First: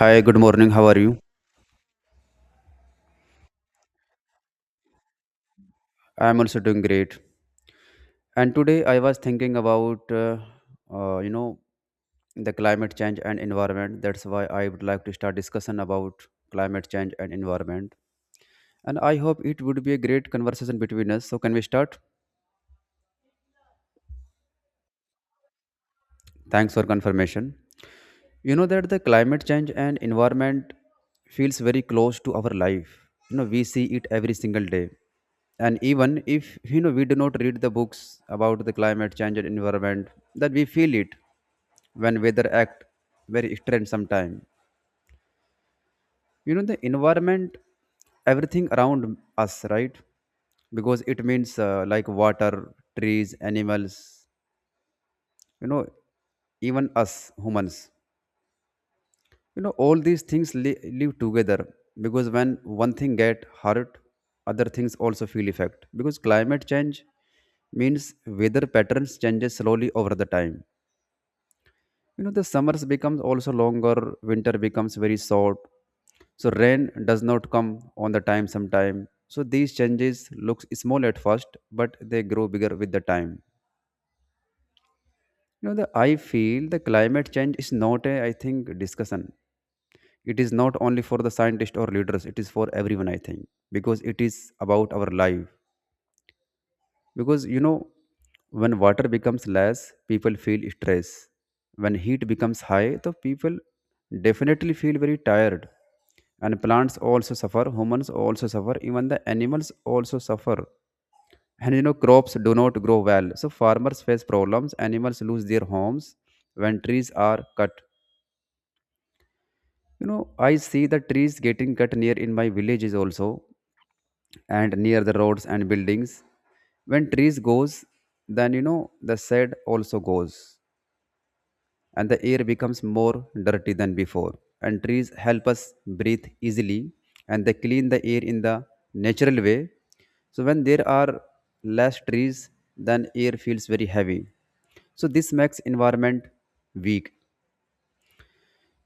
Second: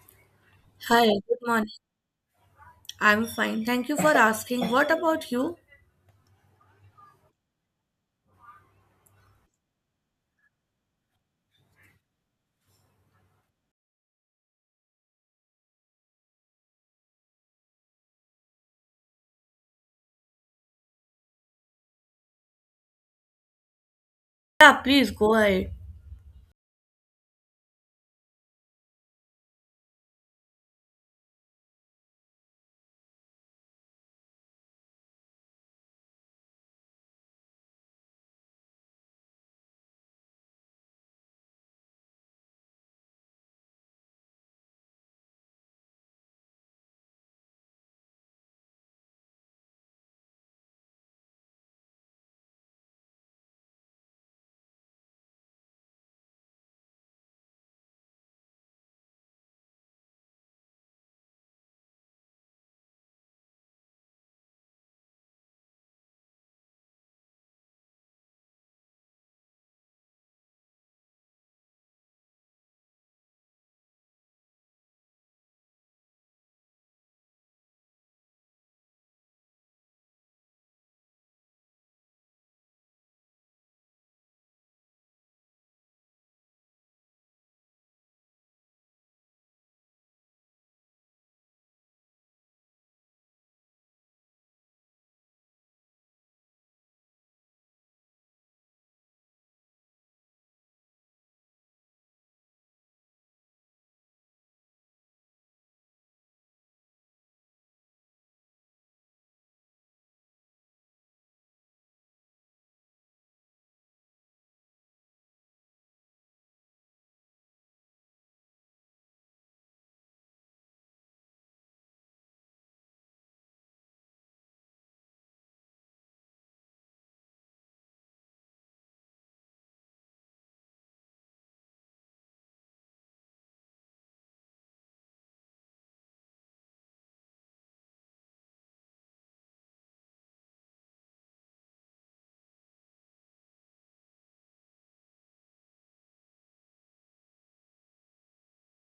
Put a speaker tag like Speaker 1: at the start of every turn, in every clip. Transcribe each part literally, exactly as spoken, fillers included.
Speaker 1: Hi, good morning. How are
Speaker 2: Hi,
Speaker 1: you?
Speaker 2: good morning. I'm fine. Thank you for asking. What about you?
Speaker 1: I'm also doing great. And today I was thinking about, uh, uh, you know, the climate change and environment. That's why I would like to start discussion about climate change and environment. And I hope it would be a great conversation between us. So can we start?
Speaker 2: Yeah, please go ahead.
Speaker 1: Thanks for confirmation. You know that the climate change and environment feels very close to our life. You know, we see it every single day, and even if you know we do not read the books about the climate change and environment, that we feel it when weather act very strange sometime. You know the environment, everything around us, right? Because it means uh, like water, trees, animals, you know even us, humans. You know all these things li- live together, because when one thing get hurt, other things also feel effect, because climate change means weather patterns changes slowly over the time. You know the summers becomes also longer, winter becomes very short, so rain does not come on the time sometime. So these changes looks small at first, but they grow bigger with the time. You know the I feel the climate change is not a, I think, discussion. It is not only for the scientists or leaders, it is for everyone, I think, because it is about our life. Because you know when water becomes less, people feel stress. When heat becomes high, the people definitely feel very tired, and plants also suffer, humans also suffer, even the animals also suffer. And you know crops do not grow well, so farmers face problems, animals lose their homes when trees are cut. you know I see the trees getting cut near in my villages also, and near the roads and buildings. When trees goes, then you know the shade also goes, and the air becomes more dirty than before. And trees help us breathe easily, and they clean the air in the natural way. So when there are less trees, then air feels very heavy. So this makes environment weak.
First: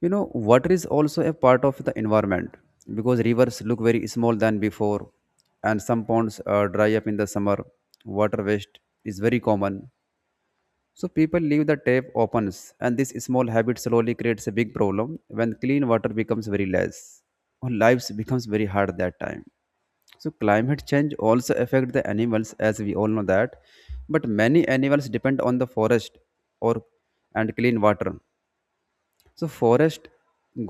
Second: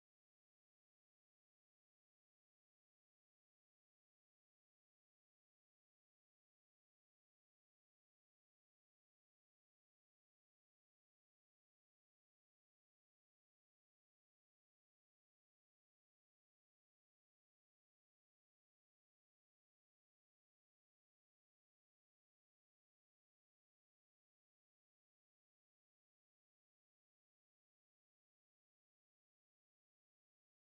Speaker 1: You know, water is also a part of the environment, because rivers look very small than before, and some ponds uh, dry up in the summer. Water waste is very common. So people leave the tap open, and this small habit slowly creates a big problem when clean water becomes very less. Or lives becomes very hard that time. So climate change also affect the animals, as we all know that, but many animals depend on the forest or and clean water. So forest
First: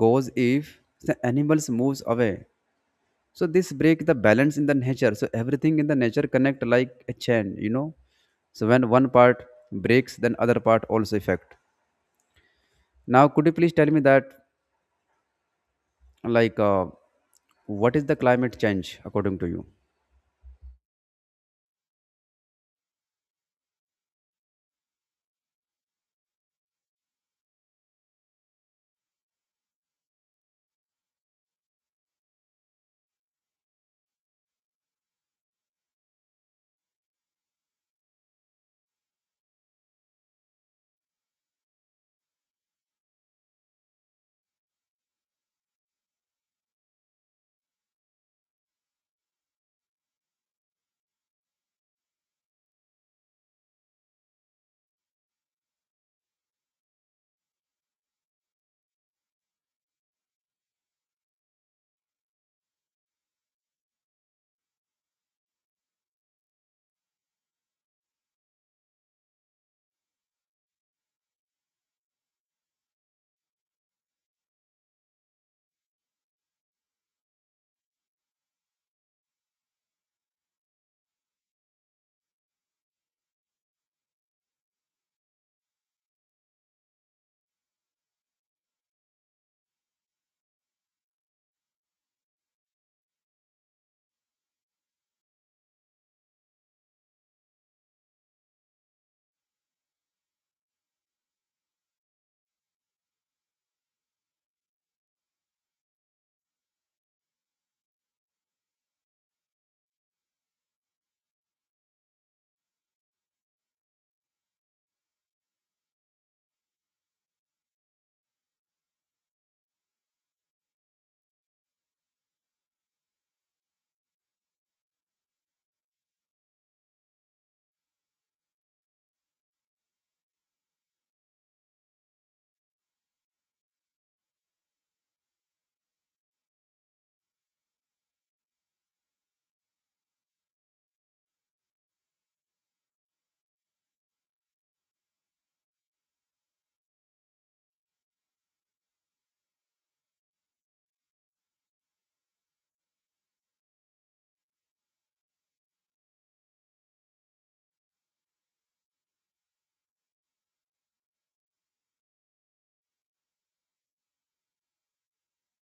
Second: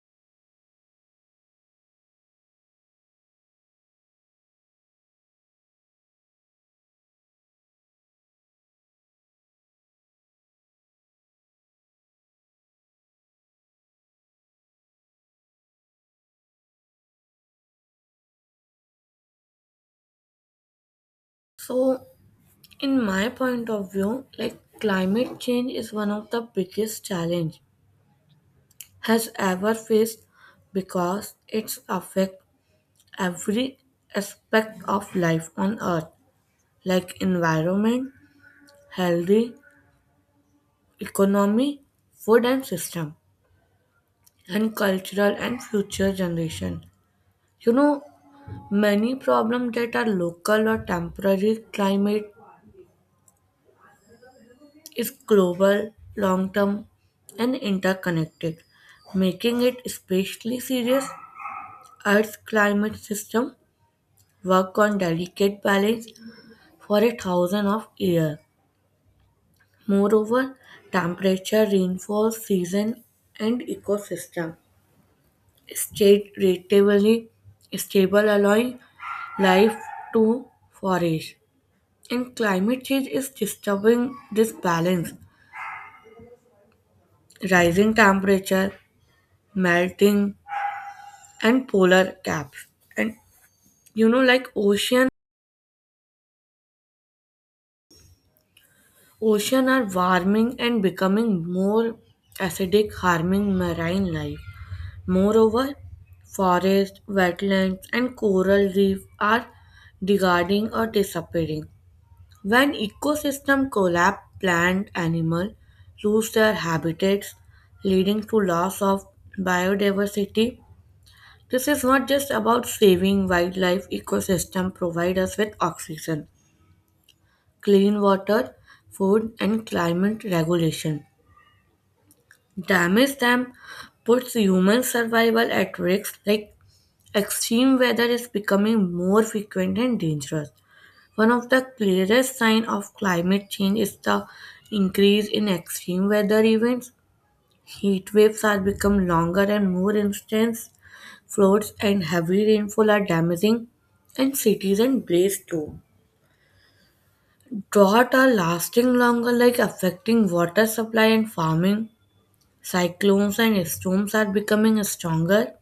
Speaker 1: goes, if the animals moves away, so this break the balance in the nature. So everything in the nature connect like a chain, you know so when one part breaks, then other part also affect. Now could you please tell me that, like uh, what is the climate change according to you?
Speaker 2: So, in my point of view, like climate change is one of the biggest challenge has ever faced because it's affect every aspect of life on earth, like environment, healthy, economy, food and system, and cultural and future generation. You know, many problems that are local or temporary, climate is global, long term, and interconnected, making it especially serious. Earth's climate system work on delicate balance for a thousand of years. Moreover, temperature, rainfall, season, and ecosystem stay relatively stable, allowing life to flourish. And climate change is disturbing this balance. Rising temperature, melting, and polar caps. And you know, like ocean, ocean are warming and becoming more acidic, harming marine life. Moreover, forests, wetlands, and coral reef are degrading or disappearing. When ecosystem collapse, plant animals lose their habitats, leading to loss of biodiversity. This is not just about saving wildlife. Ecosystem provide us with oxygen, clean water, food, and climate regulation. Damage them puts human survival at risk, like extreme weather is becoming more frequent and dangerous. One of the clearest signs of climate change is the increase in extreme weather events. Heat waves are become longer and more intense. Floods and heavy rainfall are damaging, and cities and blaze too. Drought are lasting longer, like affecting water supply and farming. Cyclones and storms are becoming stronger.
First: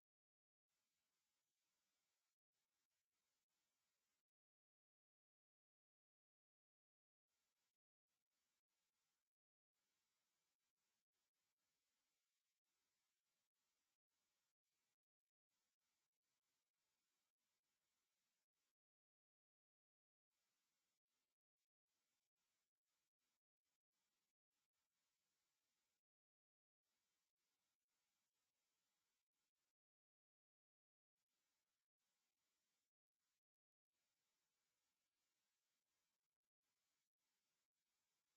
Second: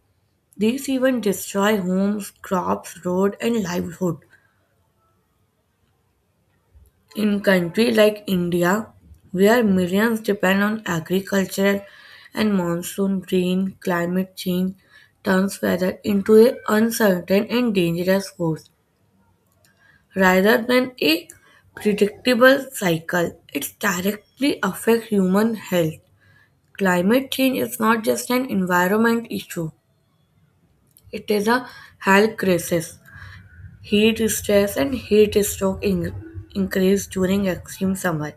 Speaker 2: These even destroy homes, crops, road, and livelihood. In countries like India, where millions depend on agriculture and monsoon rain, climate change turns weather into an uncertain and dangerous force rather than a predictable cycle. It directly affects human health. Climate change is not just an environment issue; it is a health crisis. Heat stress and heat stroke in- increase during extreme summer.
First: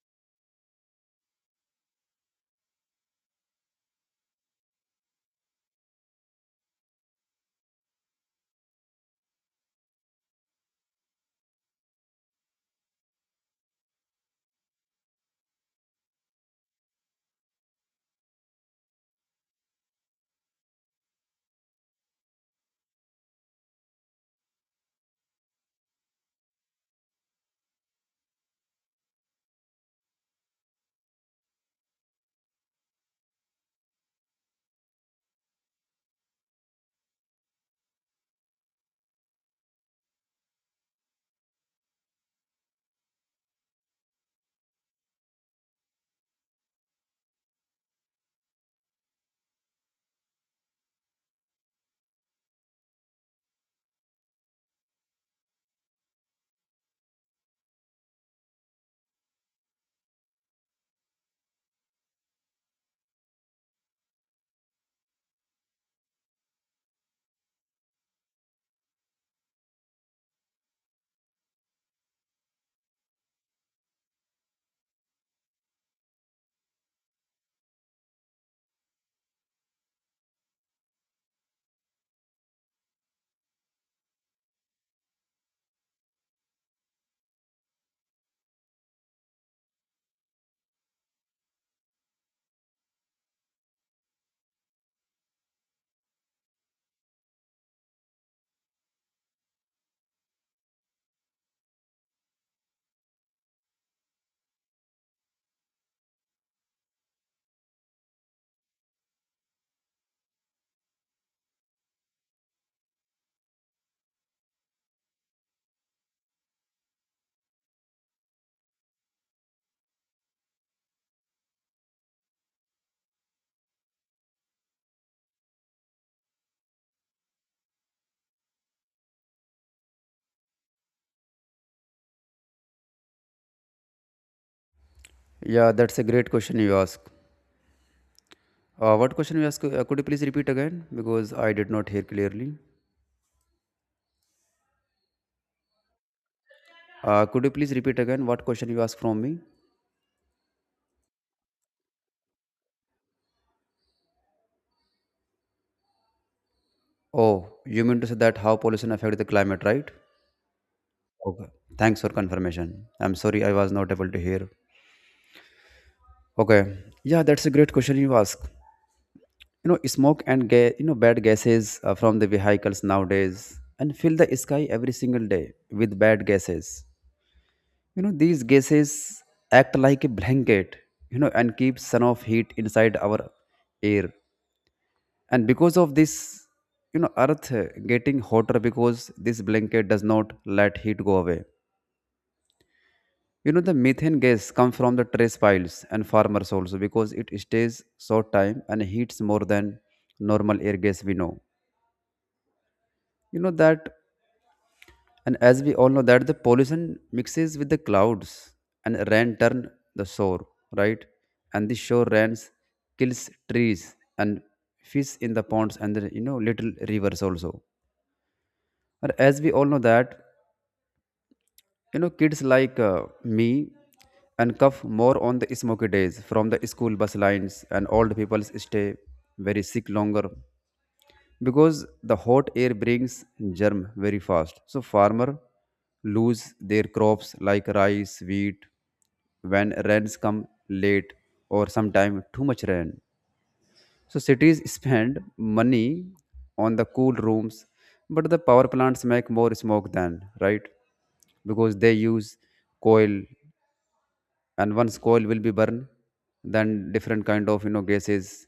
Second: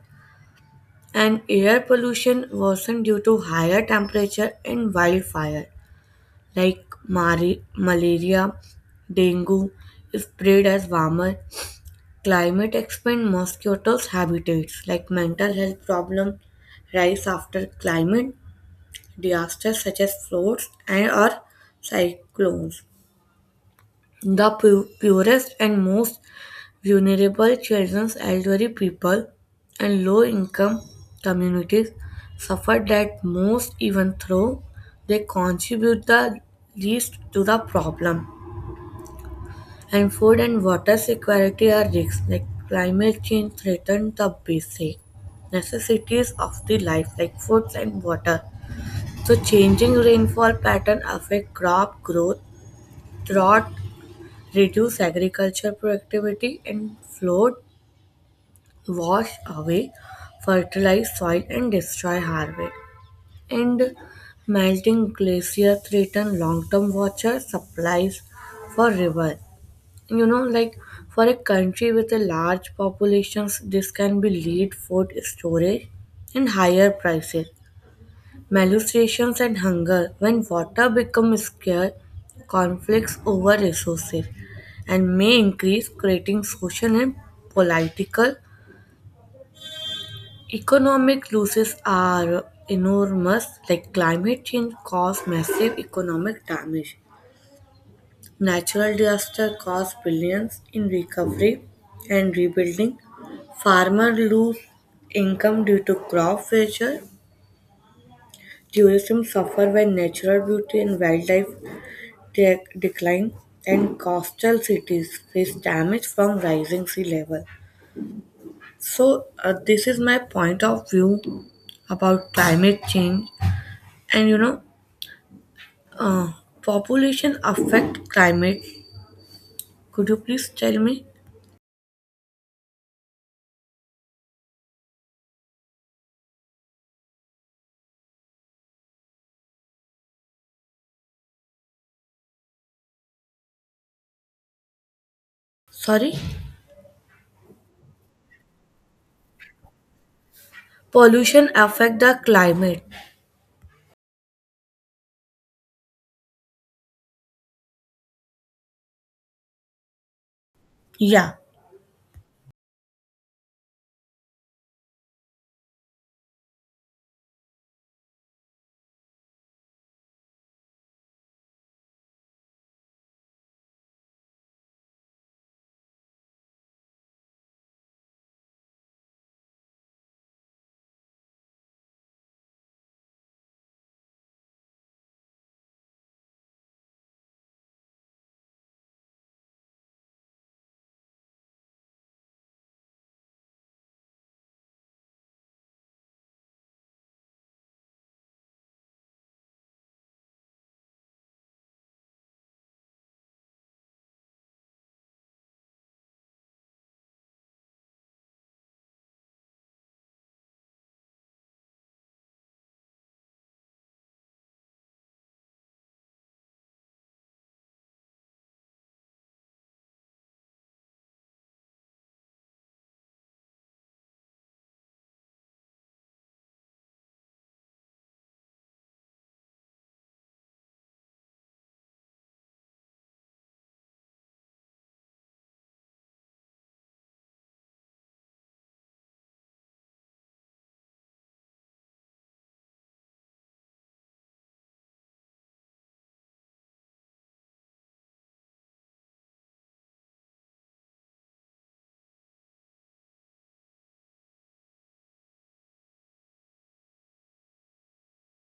Speaker 2: And air pollution worsened due to higher temperature and wildfire, like mari- malaria, dengue, spread as warmer climate expand mosquitoes' habitats, like mental health problem rise after climate disasters such as floods and or cyclones. The pu- purest and most vulnerable children, elderly people, and low-income communities suffer that most even though they contribute the least to the problem. And food and water security are risks like climate change threatens the basic necessities of the life like food and water. So changing rainfall pattern affect crop growth, drought reduce agriculture productivity and flood wash away fertilized soil and destroy harvest. And melting glacier threaten long-term water supplies for river. You know, like for a country with a large population, this can be lead food storage and higher prices. Malnutrition and hunger. When water becomes scarce, conflicts over resources and may increase creating social and political. Economic losses are enormous, like climate change causes massive economic damage. Natural disaster cause billions in recovery and rebuilding. Farmers lose income due to crop failure. Tourism suffer when natural beauty and wildlife de- decline, and coastal cities face damage from rising sea level. So uh, this is my point of view about climate change, and you know, Uh, population affect climate. Could you please tell me?
Speaker 1: Yeah, that's a great question you ask. Uh, what question you ask? Uh, could you please repeat again, because I did not hear clearly?
Speaker 2: Sorry?
Speaker 1: Uh, could you please repeat again what question you asked from me?
Speaker 2: Pollution affect the climate.
Speaker 1: Oh, you mean to say that how pollution affect the climate, right?
Speaker 2: Yeah.
Speaker 1: Okay. Thanks for confirmation. I'm sorry I was not able to hear. Okay. Yeah, that's a great question you ask. You know, smoke and ga- you know bad gases uh, from the vehicles nowadays and fill the sky every single day with bad gases. You know, these gases act like a blanket, you know, and keep sun of heat inside our air. And because of this, you know, earth uh, getting hotter, because this blanket does not let heat go away. You know, the methane gas comes from the trash piles and farmers also, because it stays short time and heats more than normal air gas we know. You know that, and as we all know that the pollution mixes with the clouds and rain turn the shore, right? And the shore rains kills trees and fish in the ponds and the, you know little rivers also. And as we all know that, You know, kids like uh, me and cough more on the smoky days from the school bus lines, and old people stay very sick longer, because the hot air brings germ very fast. So farmer lose their crops like rice, wheat, when rains come late or sometime too much rain. So cities spend money on the cool rooms, but the power plants make more smoke than, right? Because they use coal, and once coal will be burned, then different kind of, you know gases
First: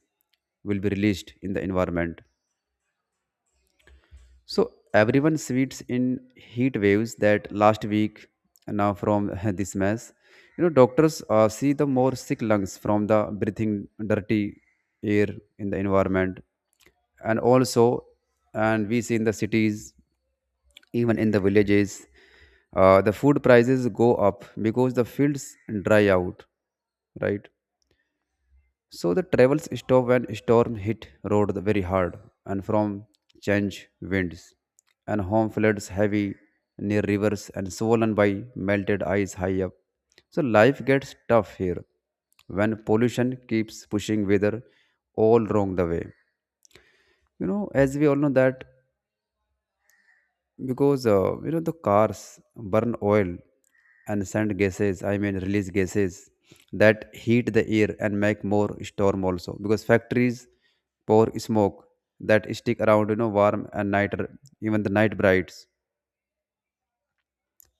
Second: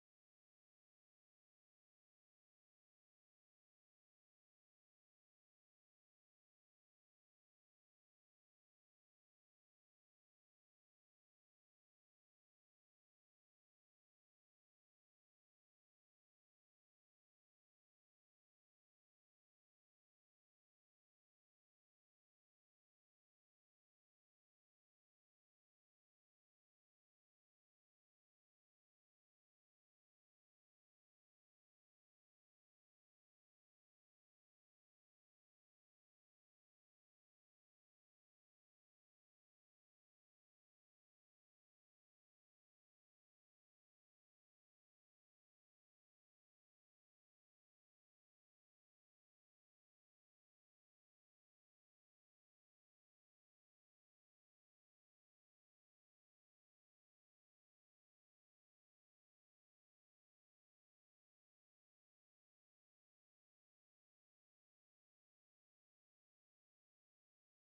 Speaker 1: will be released in the environment. So everyone sweats in heat waves that last week, uh, now from this mess. You know, doctors uh, see the more sick lungs from the breathing dirty air in the environment, and also, and we see in the cities, even in the villages, uh, the food prices go up because the fields dry out, right? So the travels stopped when storm hit road very hard, and from change winds and home floods heavy near rivers and swollen by melted ice high up. So life gets tough here when pollution keeps pushing weather all wrong the way. You know, as we all know that, because uh, you know the cars burn oil and send gases, i mean release gases that heat the air and make more storm also, because factories pour smoke that stick around, you know warm and night, even the night brights.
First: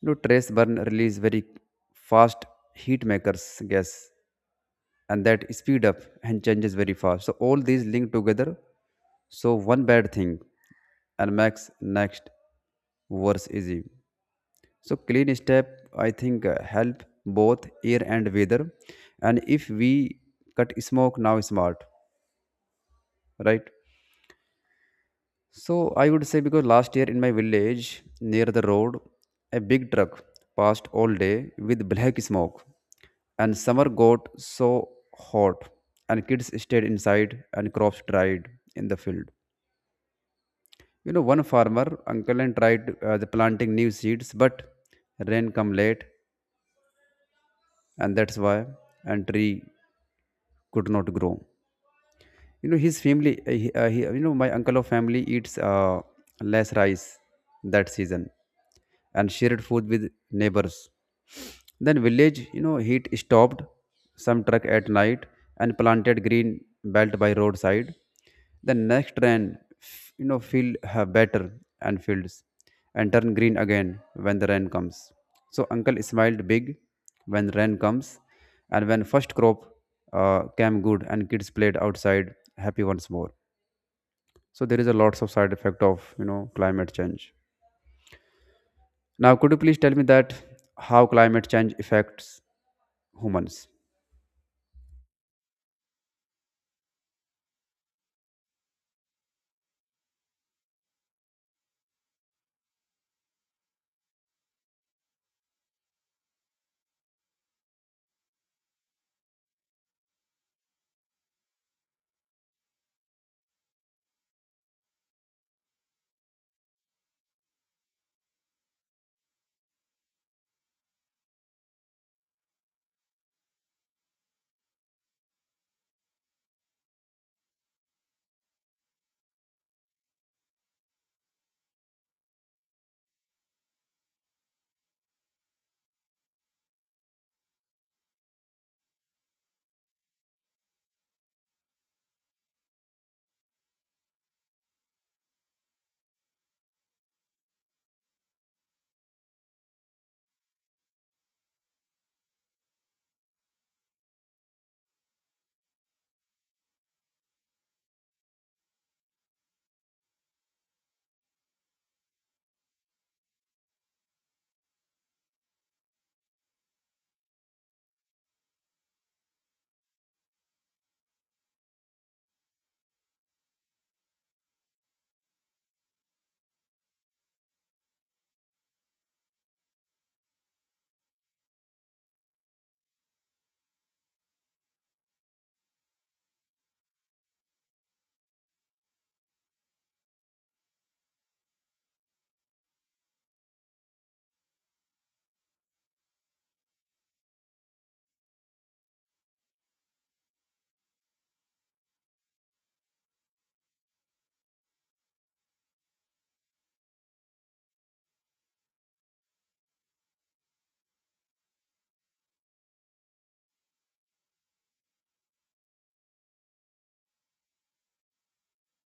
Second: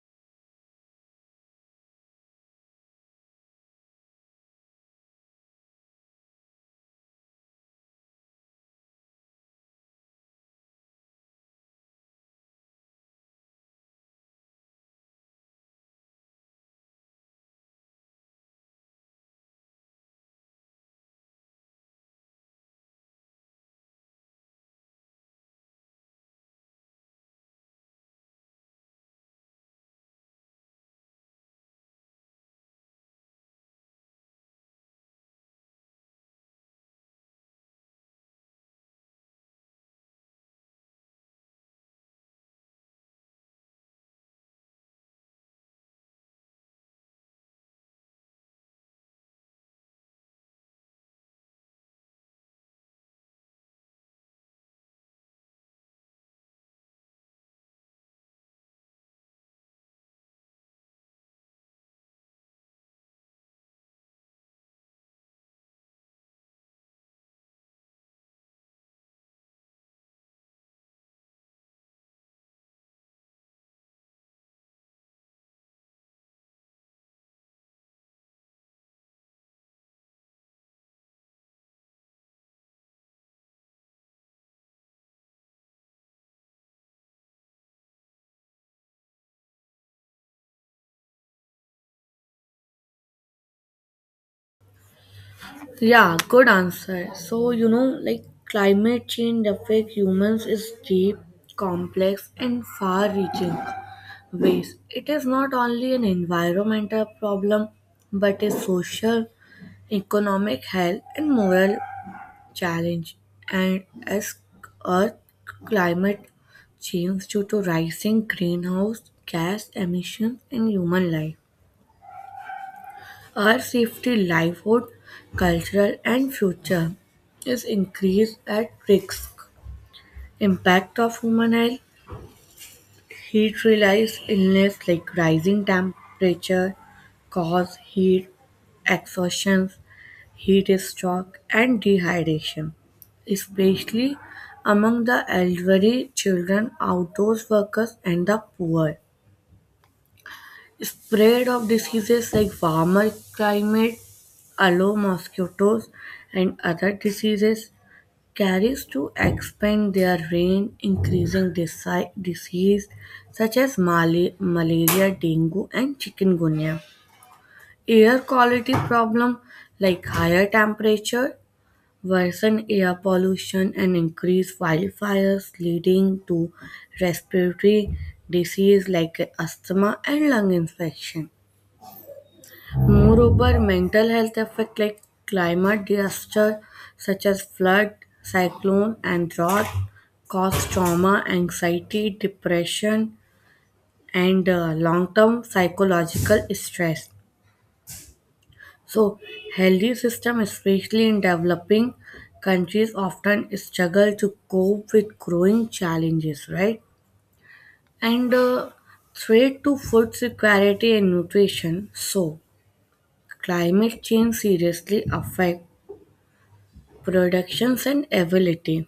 Speaker 1: you know Trace burn release very fast heat makers gas, and that speed up and changes very fast. So all these link together, so one bad thing and makes next worse easy. So clean step, I think, uh, help both air and weather. And if we cut smoke now, smart, right? So I would say, because last year in my village near the road, a big truck passed all day with black smoke, and summer got so hot, and kids stayed inside and crops dried in the field. You know, one farmer uncle and tried uh, the planting new seeds, but rain come late, and that's why, and tree could not grow. You know, his family, uh, he, uh, he, you know, my uncle of family eats uh, less rice that season and shared food with neighbors. Then village, you know, heat stopped some truck at night and planted green belt by roadside. The next rain, f- you know feel uh, better, and fields and turn green again when the rain comes. So uncle smiled big when rain comes, and when first crop uh, came good and kids played outside happy once more. So there is a lots of side effect of, you know climate change. Now could you please tell me that how climate change affects humans?
Speaker 2: Yeah, good answer. So, you know, like climate change affect humans is deep, complex and far-reaching ways. It is not only an environmental problem but a social, economic, health and moral challenge. And as Earth climate change due to rising greenhouse gas emissions and human life. Our safety, livelihood, cultural and future is increased at risk. Impact of human health, heat related illness like rising temperature, cause heat exhaustion, heat stroke, and dehydration, especially among the elderly, children, outdoors workers, and the poor. Spread of diseases like warmer climate allow mosquitoes and other diseases carries to expand their range, increasing disi- disease such as mali- malaria, dengue, and chikungunya. Air quality problem like higher temperature worsen air pollution and increase wildfires, leading to respiratory disease like asthma and lung infection. Moreover, mental health effects like climate disaster such as flood, cyclone, and drought cause trauma, anxiety, depression, and long term psychological stress. So, healthy system, especially in developing countries, often struggle to cope with growing challenges, right? And uh, threat to food security and nutrition. So, climate change seriously affect productions and availability.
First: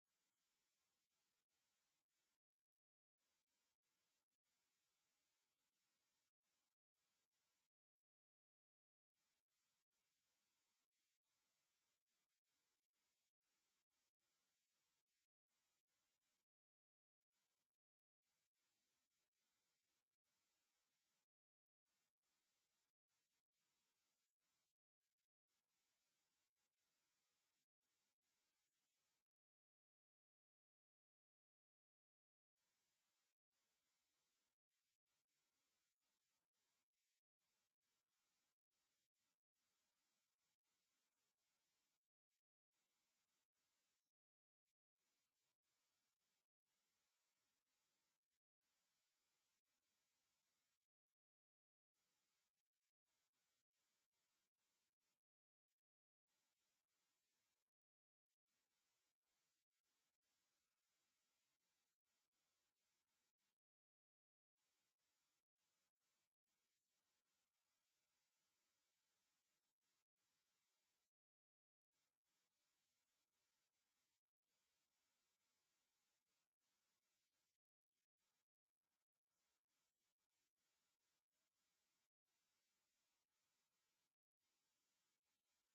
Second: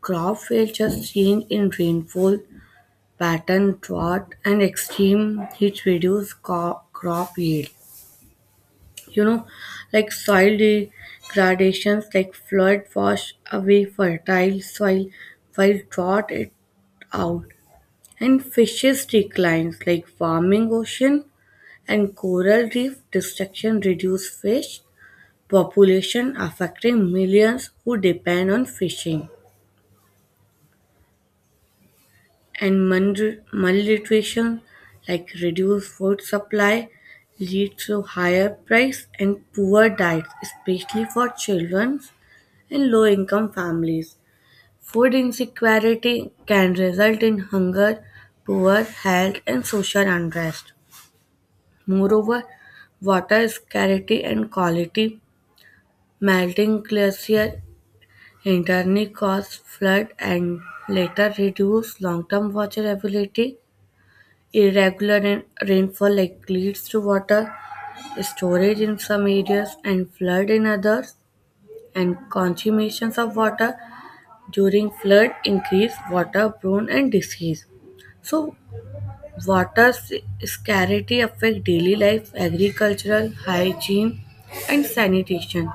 Speaker 2: Crop failures, change in rainfall pattern, drought, and extreme heat reduce co- crop yield. You know, like soil degradations like flood wash away fertile soil while drought it out, and fishes declines like warming ocean and coral reef destruction reduce fish population affecting millions who depend on fishing, and mun- malnutrition like reduced food supply leads to higher price and poor diets, especially for children and low income families. Food insecurity can result in hunger, poor health and social unrest. Moreover, water scarcity and quality, melting glacier internally cause flood and later reduce long-term water availability. Irregular rain- rainfall like leads to water storage in some areas and flood in others, and consumptions of water during flood increase waterborne and disease. So, water s- scarcity affect daily life, agricultural hygiene, and sanitation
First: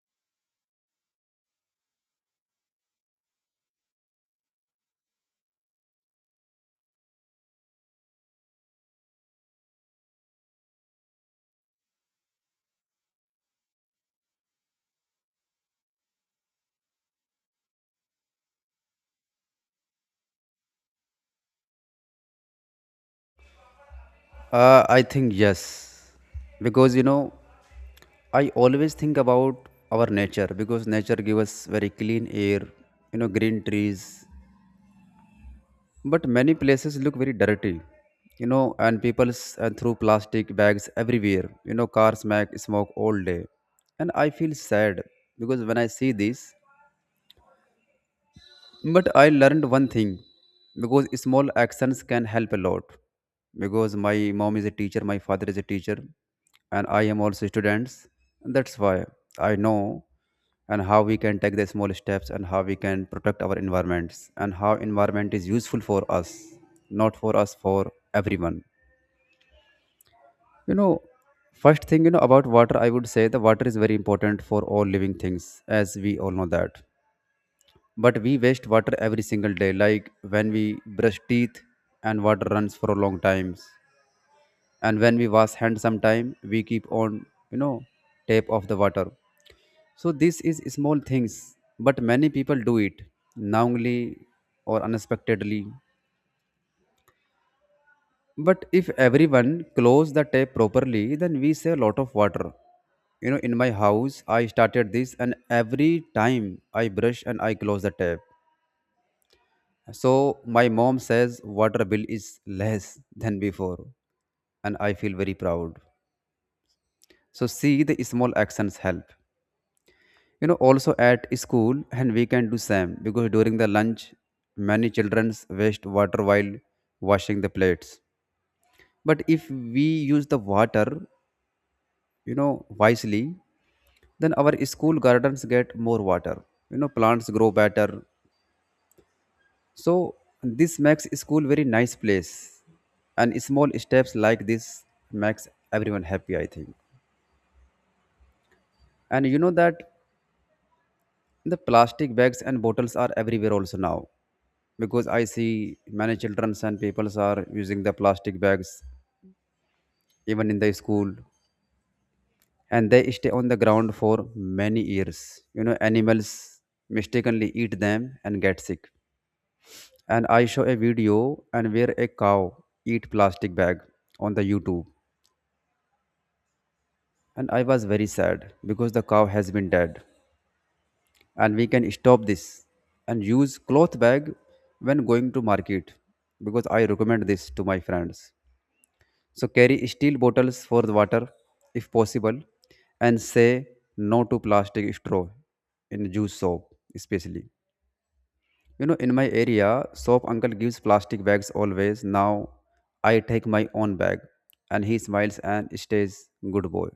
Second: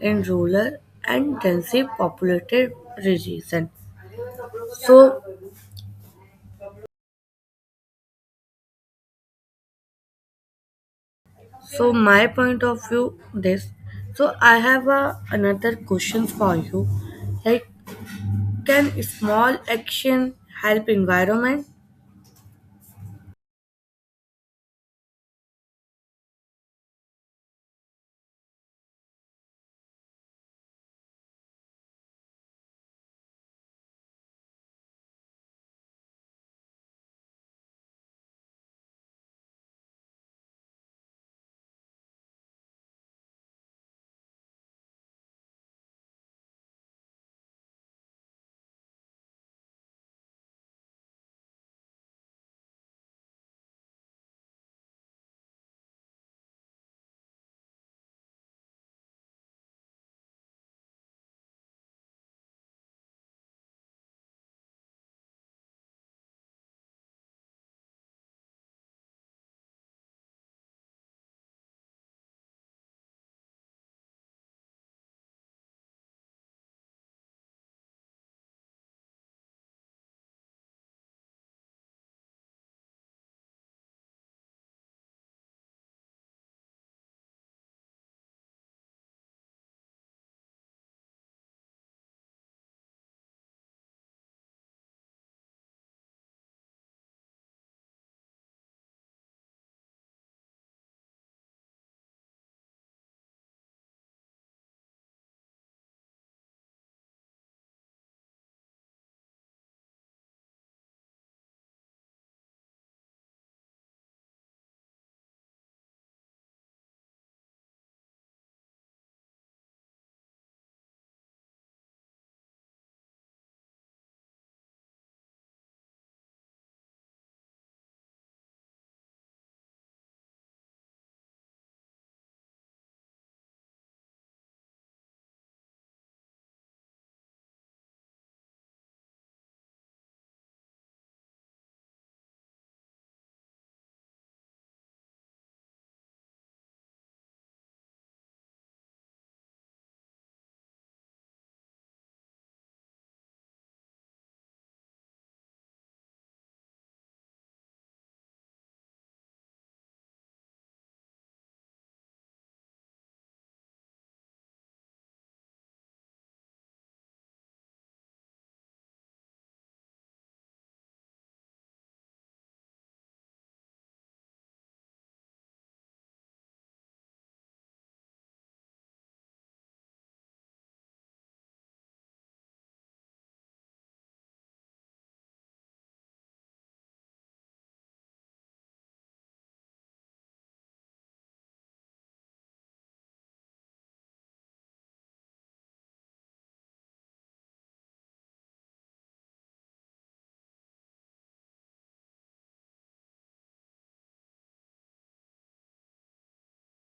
Speaker 2: in rural and densely populated region. So, so my point of view this. So I have a, another question for you, like can small action help environment.
Speaker 1: Uh, I think yes, because you know, I always think about our nature, because nature gives us very clean air, you know, green trees. But many places look very dirty, you know, and people and throw plastic bags everywhere. You know, cars make smoke all day, and I feel sad because when I see this. But I learned one thing, because small actions can help a lot. Because my mom is a teacher, my father is a teacher, and I am also students. That's why I know and how we can take the small steps and how we can protect our environments and how environment is useful for us, not for us, for everyone. You know, first thing, you know about water, I would say the water is very important for all living things, as we all know that, but we waste water every single day, like when we brush teeth and water runs for a long times. And when we wash hands sometime, we keep on, you know, tap of the water. So this is small things, but many people do it knowingly or unexpectedly. But if everyone close the tap properly, then we save a lot of water. You know, in my house, I started this, and every time I brush and I close the tap. So my mom says water bill is less than before, and I feel very proud. So see, the small actions help. You know, also at school and we can do same, because during the lunch many children waste water while washing the plates. But if we use the water, you know wisely, then our school gardens get more water. You know, plants grow better. So this makes school very nice place, and small steps like this makes everyone happy, I think. And you know that the plastic bags and bottles are everywhere also now, because I see many children and peoples are using the plastic bags even in the school, and they stay on the ground for many years. You know, animals mistakenly eat them and get sick. And I saw a video and where a cow eat plastic bag on the YouTube. And I was very sad because the cow has been dead. And we can stop this and use cloth bag when going to market because I recommend this to my friends. So carry steel bottles for the water if possible and say no to plastic straw in juice shop especially. You know in my area soap uncle gives plastic bags always. Now I take my own bag and he smiles and stays good boy.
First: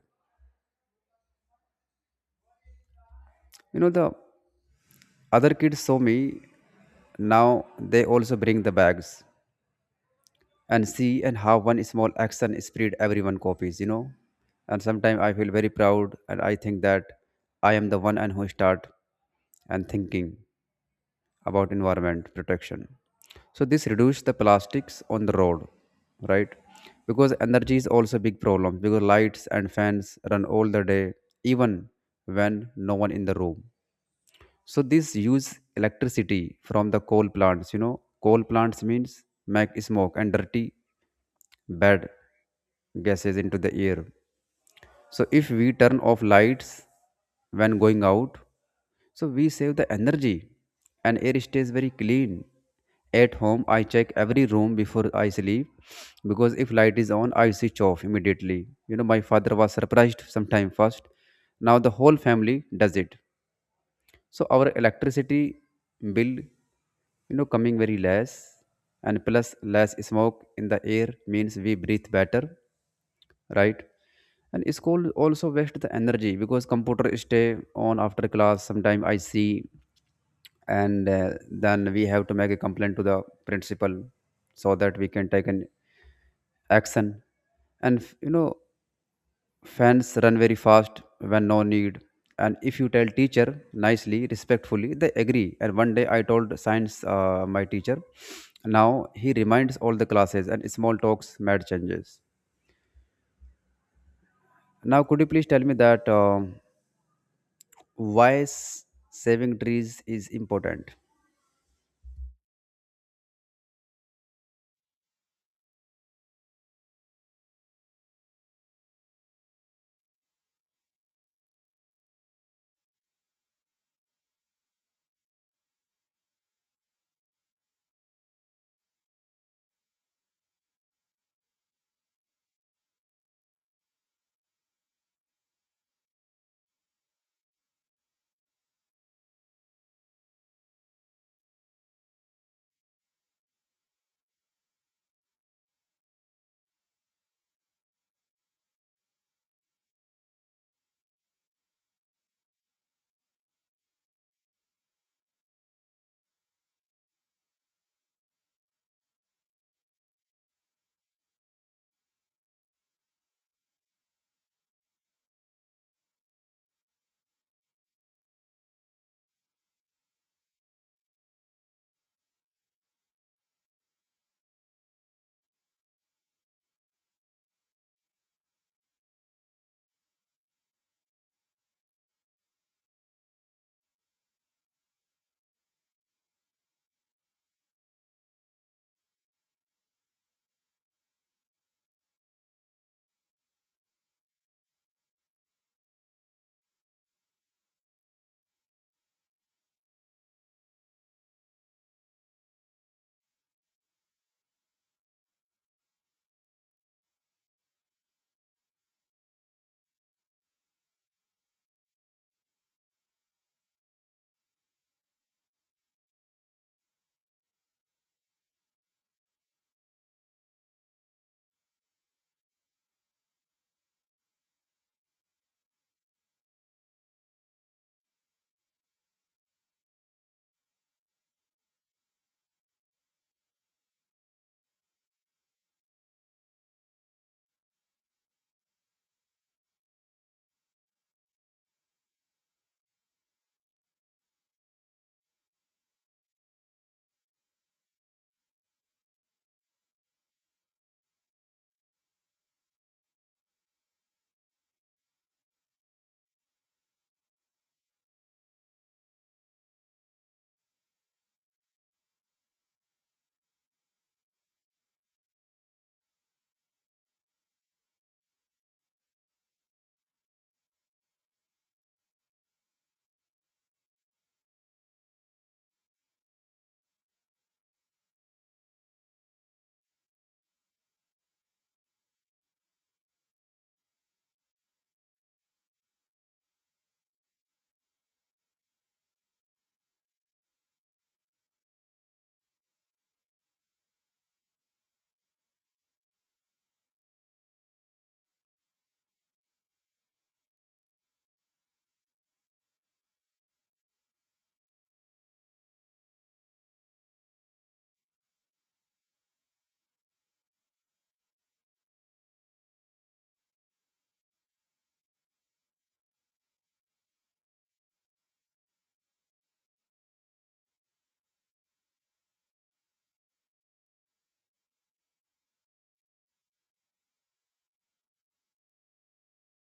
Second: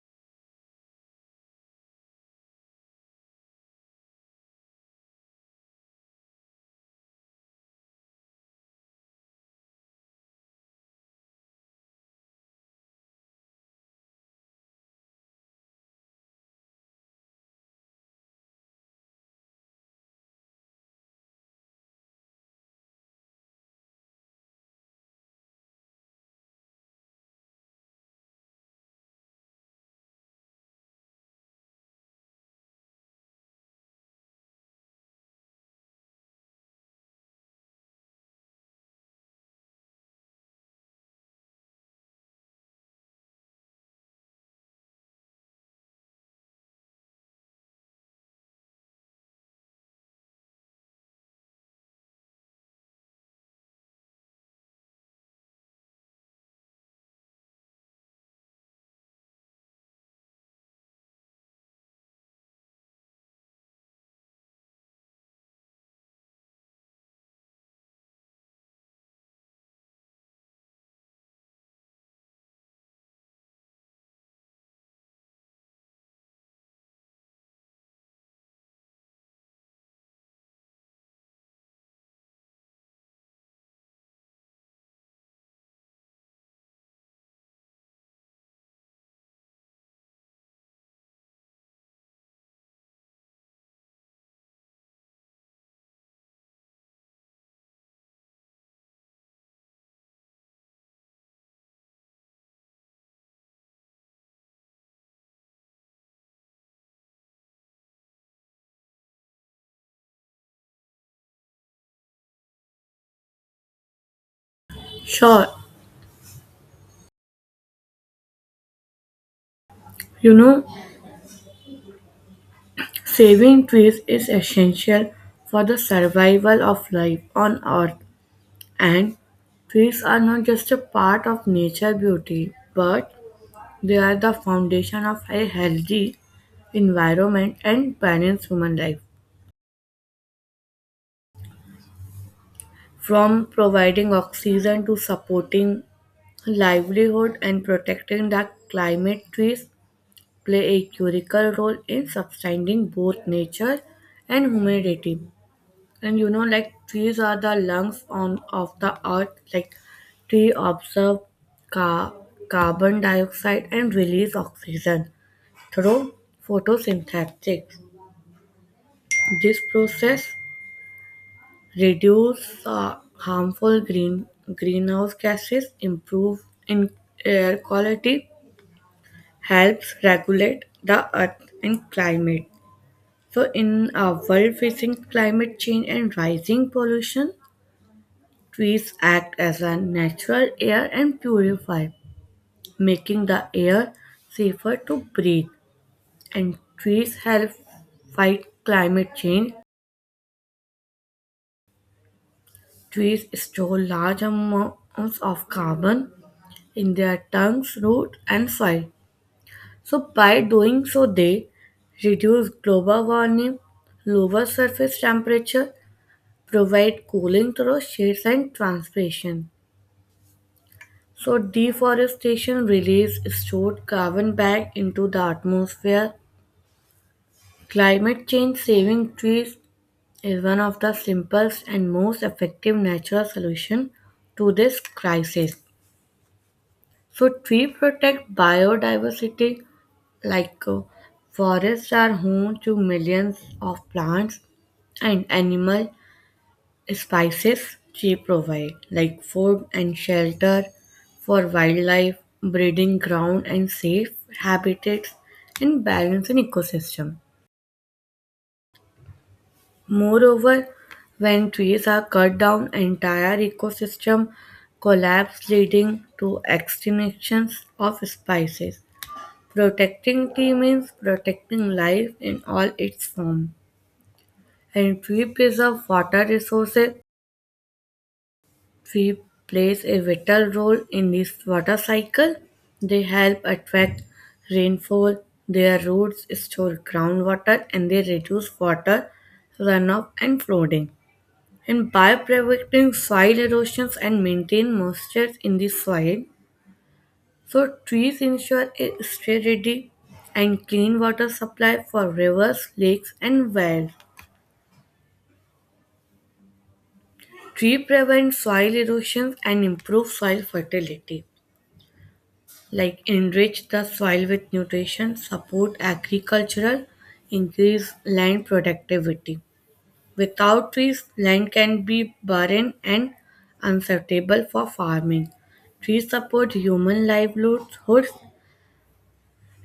Speaker 1: You know the Other kids saw me. Now they also bring the bags and see and how one small action spread everyone copies, you know. And sometimes I feel very proud and I think that I am the one and who start and thinking about environment protection. So this reduce the plastics on the road, right? Because energy is also big problem because lights and fans run all the day, even when no one in the room so this use electricity from the coal plants. You know, coal plants means make smoke and dirty, bad gases into the air. So if we turn off lights when going out, so we save the energy and air stays very clean. At home, I check every room before I sleep because if light is on, I switch off immediately. You know, my father was surprised sometime first. Now the whole family does it so our electricity bill you know coming very less and plus less smoke in the air means we breathe better, right? And school also waste the energy because computer stay on after class sometime I see, and uh, then we have to make a complaint to the principal so that we can take an action and f- you know Fans run very fast when no need. And if you tell teacher nicely, respectfully, they agree. And one day I told science, uh, my teacher. Now he reminds all the classes and small talks, mad changes. Now, could you please tell me that um why s- saving trees is important?
Speaker 2: Sure, you know, saving trees is essential for the survival of life on earth, and trees are not just a part of nature beauty but they are the foundation of a healthy environment and balanced human life. From providing oxygen to supporting livelihood and protecting the climate, trees play a critical role in sustaining both nature and humanity. And you know, like trees are the lungs on of the earth. Like trees absorb ca- carbon dioxide and release oxygen through photosynthesis. This process reduce uh, harmful green greenhouse gases, improve in air quality, helps regulate the earth and climate. So, in a world facing climate change and rising pollution, trees act as a natural air and purify, making the air safer to breathe. And trees help fight climate change. Trees store large amounts of carbon in their tongues, root, and soil. So, by doing so, they reduce global warming, lower surface temperature, provide cooling through shades and transpiration. So, deforestation releases stored carbon back into the atmosphere. Climate change saving trees is one of the simplest and most effective natural solution to this crisis. So, tree protect biodiversity. Like uh, forests are home to millions of plants and animal species. They provide like food and shelter for wildlife, breeding ground and safe habitats and balance an ecosystem. Moreover, when trees are cut down, entire ecosystem collapse leading to extinctions of species. Protecting tree means protecting life in all its forms. And we preserve water resources. We plays a vital role in this water cycle. They help attract rainfall, their roots store groundwater, and they reduce water runoff and flooding. And by preventing soil erosions and maintain moisture in the soil, so trees ensure a steady and clean water supply for rivers, lakes, and wells. Tree prevent soil erosion and improve soil fertility, like enrich the soil with nutrition, support agricultural, increase land productivity. Without trees, land can be barren and unsuitable for farming. Trees support human livelihoods,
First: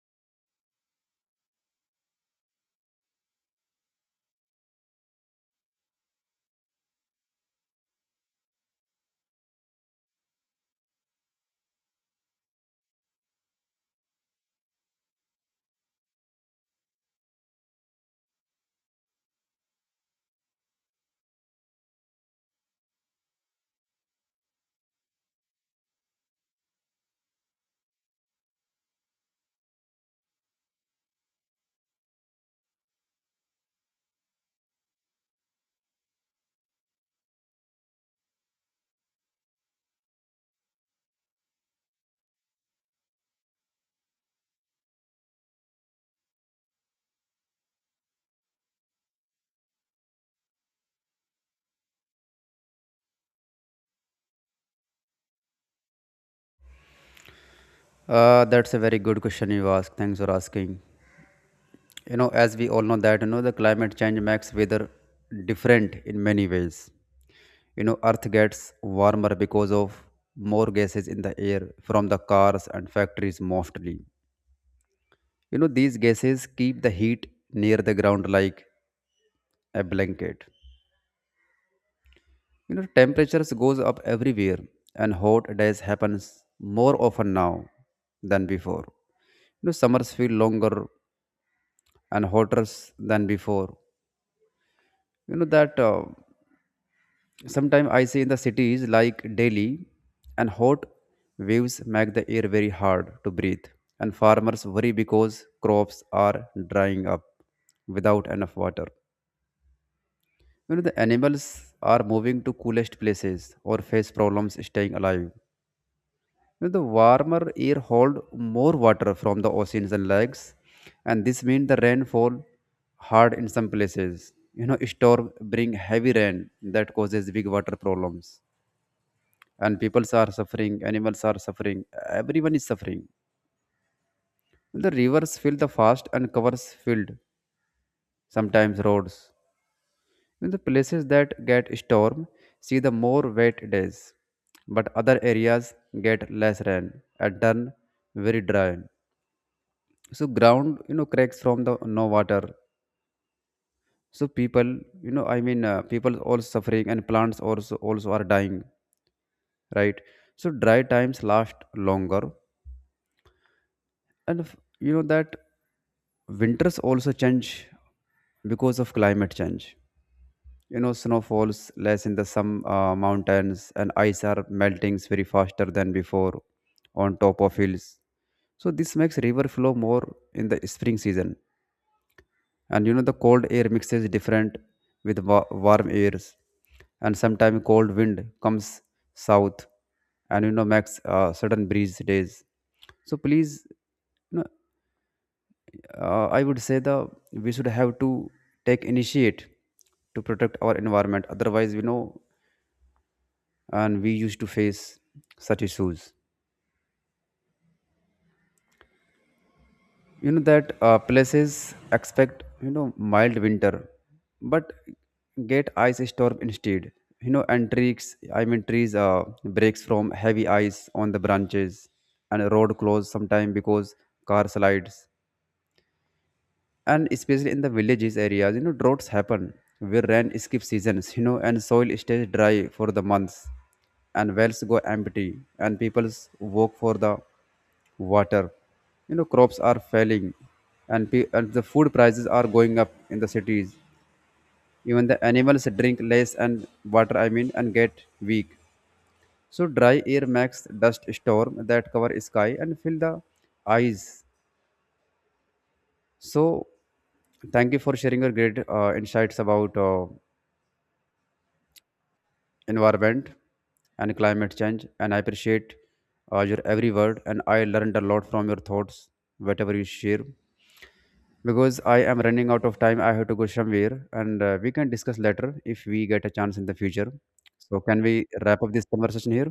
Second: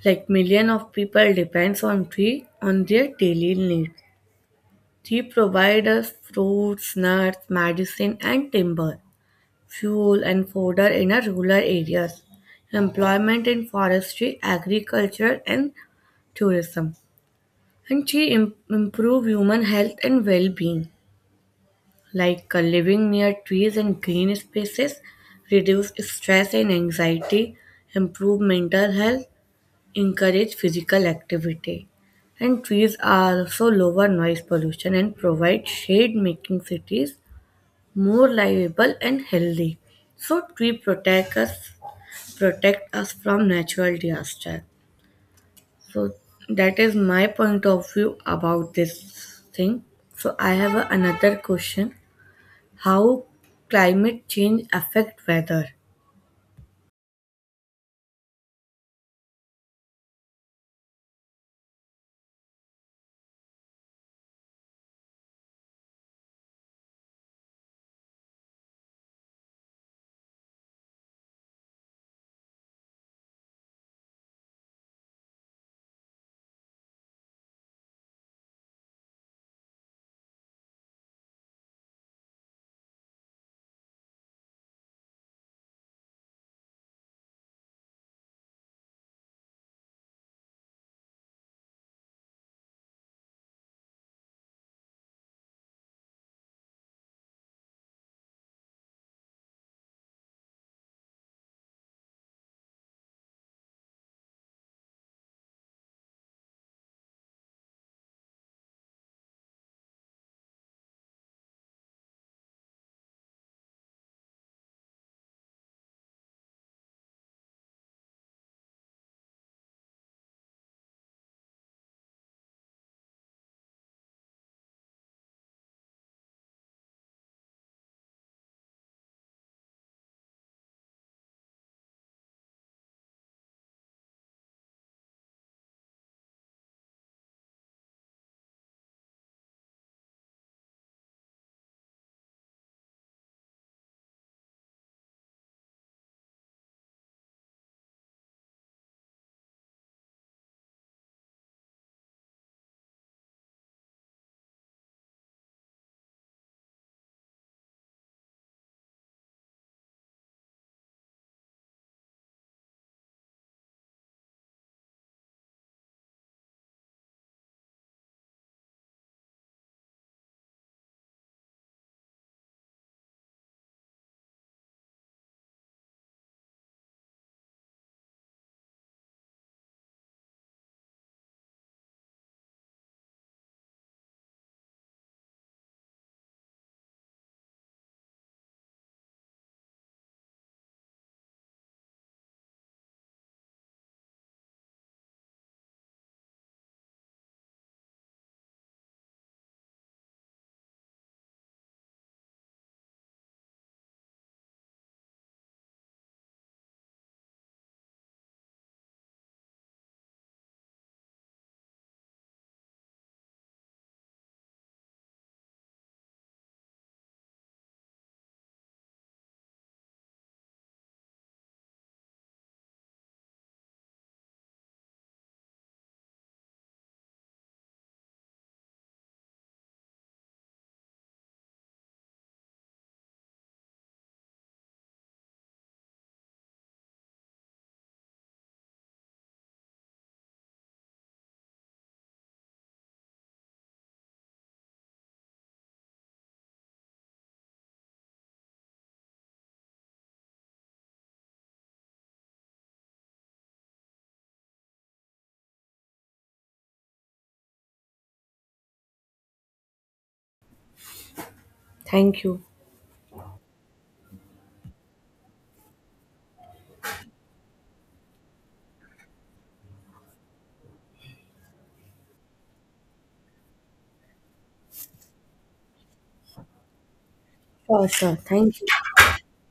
Speaker 2: like millions of people depends on tree on their daily needs. Tree provide us fruits, nuts, medicine, and timber, fuel and fodder in our rural areas, employment in forestry, agriculture, and tourism. And she im- improve human health and well-being, like uh, living near trees and green spaces, reduce stress and anxiety, improve mental health, encourage physical activity. And trees are also lower noise pollution and provide shade, making cities more livable and healthy. So, tree protect us protect us from natural disaster. So that is my point of view about this thing. So I have a- another question. How climate change affect weather?
Speaker 1: Uh, that's a very good question you ask. Thanks for asking. You know, as we all know that you know the climate change makes weather different in many ways. You know earth gets warmer because of more gases in the air from the cars and factories mostly. You know these gases keep the heat near the ground like a blanket. You know temperatures goes up everywhere and hot days happens more often now than before. You know summers feel longer and hotter than before. You know that uh, sometimes I see in the cities like Delhi, and hot waves make the air very hard to breathe, and farmers worry because crops are drying up without enough water. You know, the animals are moving to coolest places or face problems staying alive. You know, the warmer air hold more water from the oceans and lakes, and this means the rainfall hard in some places. You know, storm bring heavy rain that causes big water problems, and peoples are suffering, animals are suffering, everyone is suffering. The rivers fill the fast and covers field, sometimes roads. In the places that get storm see the more wet days, but other areas get less rain and turn very dry. So ground you know cracks from the no water. So people, you know i mean uh, people also suffering and plants also also are dying, right? So dry times last longer. And if, you know that winters also change because of climate change. You know, snow falls less in the some uh, mountains, and ice are melting very faster than before on top of hills. So this makes river flow more in the spring season. And you know, the cold air mixes different with wa- warm airs, and sometimes cold wind comes south, and you know makes uh, sudden breeze days. So please, you know, uh, i would say the we should have to take initiate to protect our environment, otherwise we know and we used to face such issues. You know that uh, places expect you know mild winter but get ice storm instead. You know and trees i mean trees uh, breaks from heavy ice on the branches, and road closed sometime because car slides. And especially in the villages areas you know droughts happen where rain skips seasons. You know and soil stays dry for the months, and wells go empty, and people walk for the water. You know crops are failing, and pe- and the food prices are going up in the cities. Even the animals drink less and water I mean and get weak. So dry air makes dust storm that cover sky and fill the eyes. So, thank you for sharing your great uh, insights about uh,
Speaker 2: Thank you.
Speaker 1: environment and climate change. And I appreciate uh, your every word. And I learned a lot from your thoughts, whatever you share. Because I am running out of time, I have to go somewhere, and uh, we can discuss later if we get a chance in the future. So,
Speaker 2: Sure,
Speaker 1: can
Speaker 2: sure.
Speaker 1: we
Speaker 2: Thank
Speaker 1: wrap
Speaker 2: you.
Speaker 1: up this conversation here?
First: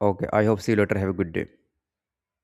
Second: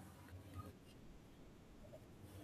Speaker 1: Okay. I hope see you later. Have a good day.